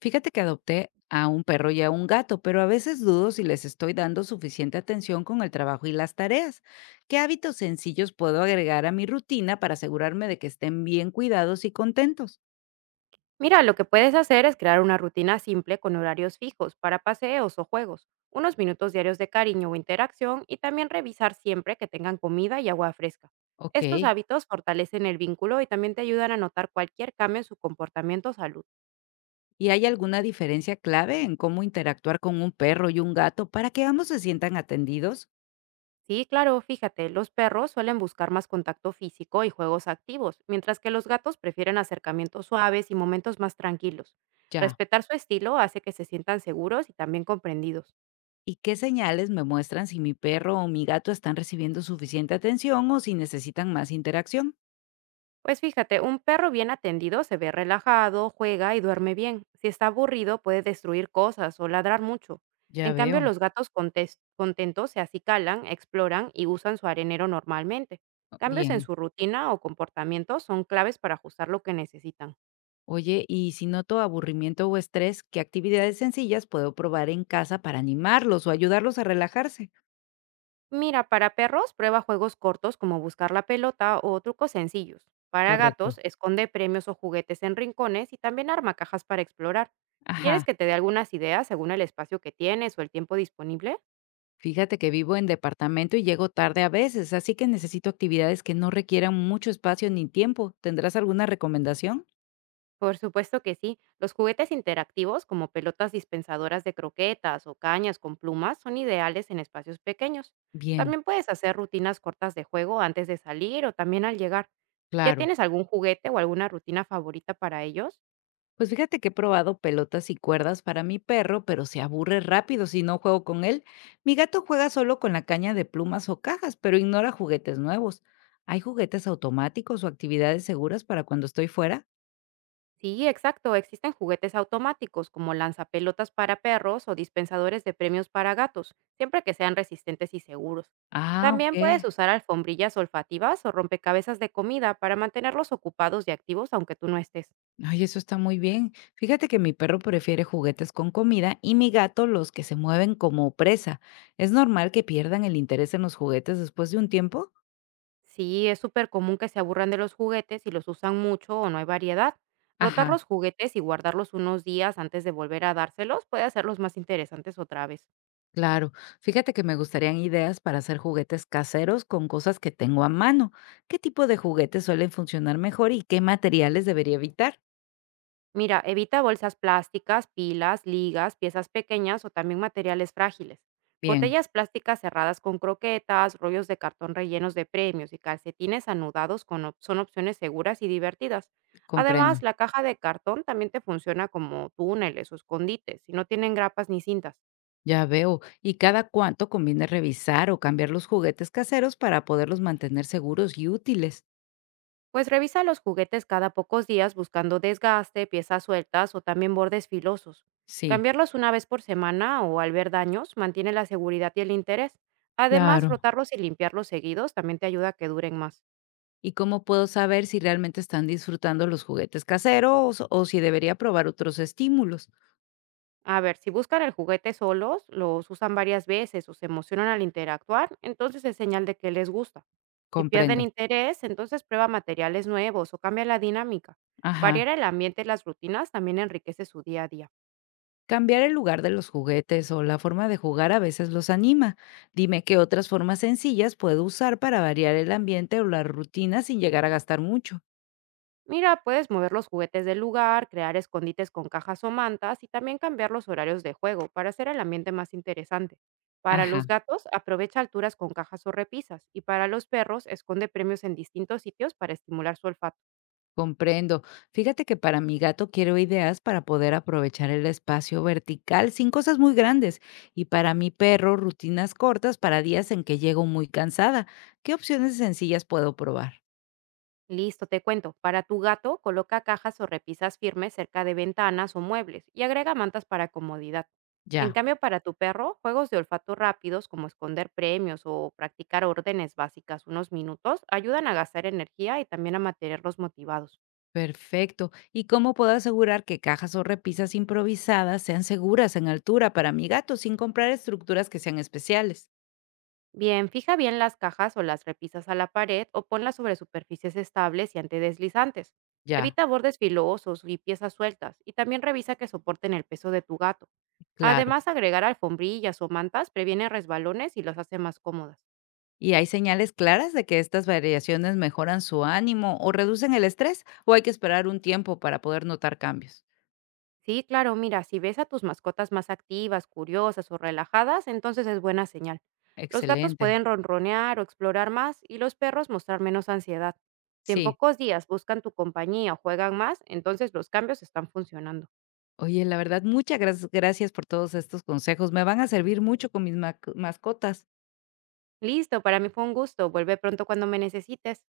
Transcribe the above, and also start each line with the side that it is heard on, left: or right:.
left: Fíjate que adopté a un perro y a un gato, pero a veces dudo si les estoy dando suficiente atención con el trabajo y las tareas. ¿Qué hábitos sencillos puedo agregar a mi rutina para asegurarme de que estén bien cuidados y contentos?
right: Mira, lo que puedes hacer es crear una rutina simple con horarios fijos para paseos o juegos, unos minutos diarios de cariño o interacción y también revisar siempre que tengan comida y agua fresca.
left: Ok.
right: Estos hábitos fortalecen el vínculo y también te ayudan a notar cualquier cambio en su comportamiento o salud.
left: ¿Y hay alguna diferencia clave en cómo interactuar con un perro y un gato para que ambos se sientan atendidos?
right: Sí, claro, fíjate, los perros suelen buscar más contacto físico y juegos activos, mientras que los gatos prefieren acercamientos suaves y momentos más tranquilos.
left: Ya.
right: Respetar su estilo hace que se sientan seguros y también comprendidos.
left: ¿Y qué señales me muestran si mi perro o mi gato están recibiendo suficiente atención o si necesitan más interacción?
right: Pues fíjate, un perro bien atendido se ve relajado, juega y duerme bien. Si está aburrido puede destruir cosas o ladrar mucho.
left: Ya
right: En cambio,
left: veo.
right: los gatos contentos se acicalan, exploran y usan su arenero normalmente. Cambios en
left: Bien.
right: su rutina o comportamiento son claves para ajustar lo que necesitan.
left: Oye, y si noto aburrimiento o estrés, ¿qué actividades sencillas puedo probar en casa para animarlos o ayudarlos a relajarse?
right: Mira, para perros prueba juegos cortos como buscar la pelota o trucos sencillos. Para gatos,
left: Correcto.
right: esconde premios o juguetes en rincones y también arma cajas para explorar.
left: Ajá,
right: ¿Quieres que te dé algunas ideas según el espacio que tienes o el tiempo disponible?
left: fíjate que vivo en departamento y llego tarde a veces, así que necesito actividades que no requieran mucho espacio ni tiempo. ¿Tendrás alguna recomendación?
right: Por supuesto que sí. Los juguetes interactivos como pelotas dispensadoras de croquetas o cañas con plumas son ideales en espacios pequeños.
left: Bien,
right: También puedes hacer rutinas cortas de juego antes de salir o también al llegar. ¿Ya
left: claro.
right: tienes algún juguete o alguna rutina favorita para ellos?
left: Pues fíjate que he probado pelotas y cuerdas para mi perro, pero se aburre rápido si no juego con él. Mi gato juega solo con la caña de plumas o cajas, pero ignora juguetes nuevos. ¿Hay juguetes automáticos o actividades seguras para cuando estoy fuera?
right: Sí, exacto. Existen juguetes automáticos como lanzapelotas para perros o dispensadores de premios para gatos, siempre que sean resistentes y seguros.
left: Ah,
right: También
left: ok.
right: puedes usar alfombrillas olfativas o rompecabezas de comida para mantenerlos ocupados y activos aunque tú no estés.
left: Ay, eso está muy bien. Fíjate que mi perro prefiere juguetes con comida y mi gato los que se mueven como presa. ¿Es normal que pierdan el interés en los juguetes después de un tiempo?
right: Sí, es súper común que se aburran de los juguetes y los usan mucho o no hay variedad. Rotar
left: Ajá.
right: los juguetes y guardarlos unos días antes de volver a dárselos puede hacerlos más interesantes otra vez.
left: Claro, fíjate que me gustarían ideas para hacer juguetes caseros con cosas que tengo a mano. ¿Qué tipo de juguetes suelen funcionar mejor y qué materiales debería evitar?
right: Mira, evita bolsas plásticas, pilas, ligas, piezas pequeñas o también materiales frágiles.
left: Bien,
right: Botellas plásticas cerradas con croquetas, rollos de cartón rellenos de premios y calcetines anudados con son opciones seguras y divertidas.
left: comprendo.
right: Además, la caja de cartón también te funciona como túneles o escondites y no tienen grapas ni cintas.
left: Ya veo. ¿Y cada cuánto conviene revisar o cambiar los juguetes caseros para poderlos mantener seguros y útiles?
right: Pues revisa los juguetes cada pocos días buscando desgaste, piezas sueltas o también bordes filosos.
left: Sí,
right: Cambiarlos una vez por semana o al ver daños mantiene la seguridad y el interés. Además,
left: claro.
right: rotarlos y limpiarlos seguidos también te ayuda a que duren más.
left: ¿Y cómo puedo saber si realmente están disfrutando los juguetes caseros o si debería probar otros estímulos?
right: A ver, si buscan el juguete solos, los usan varias veces o se emocionan al interactuar, entonces es señal de que les gusta. Si pierden
left: Comprendo.
right: interés, entonces prueba materiales nuevos o cambia la dinámica. Variar
left: Ajá.
right: el ambiente y las rutinas también enriquece su día a día.
left: Cambiar el lugar de los juguetes o la forma de jugar a veces los anima. Dime qué otras formas sencillas puedo usar para variar el ambiente o la rutina sin llegar a gastar mucho.
right: Mira, puedes mover los juguetes del lugar, crear escondites con cajas o mantas y también cambiar los horarios de juego para hacer el ambiente más interesante. Para
left: Ajá.
right: los gatos, aprovecha alturas con cajas o repisas y para los perros, esconde premios en distintos sitios para estimular su olfato.
left: Comprendo. Fíjate que para mi gato quiero ideas para poder aprovechar el espacio vertical sin cosas muy grandes y para mi perro rutinas cortas para días en que llego muy cansada. ¿Qué opciones sencillas puedo probar?
right: Listo, te cuento. Para tu gato, coloca cajas o repisas firmes cerca de ventanas o muebles y agrega mantas para comodidad. En
left: Ya.
right: cambio, para tu perro, juegos de olfato rápidos como esconder premios o practicar órdenes básicas unos minutos ayudan a gastar energía y también a mantenerlos motivados.
left: Perfecto. ¿Y cómo puedo asegurar que cajas o repisas improvisadas sean seguras en altura para mi gato sin comprar estructuras que sean especiales?
right: Bien, fija bien las cajas o las repisas a la pared o ponlas sobre superficies estables y antideslizantes.
left: Ya,
right: Evita bordes filosos y piezas sueltas y también revisa que soporten el peso de tu gato.
left: claro.
right: Además, agregar alfombrillas o mantas previene resbalones y los hace más cómodas.
left: ¿Y hay señales claras de que estas variaciones mejoran su ánimo o reducen el estrés? ¿O hay que esperar un tiempo para poder notar cambios?
right: Sí, claro, mira, si ves a tus mascotas más activas, curiosas o relajadas, entonces es buena señal. Los gatos
left: Excelente.
right: pueden ronronear o explorar más y los perros mostrar menos ansiedad. Si en
left: Sí.
right: pocos días buscan tu compañía o juegan más, entonces los cambios están funcionando.
left: Oye, la verdad, muchas gracias por todos estos consejos. Me van a servir mucho con mis mascotas.
right: Listo, para mí fue un gusto. Vuelve pronto cuando me necesites.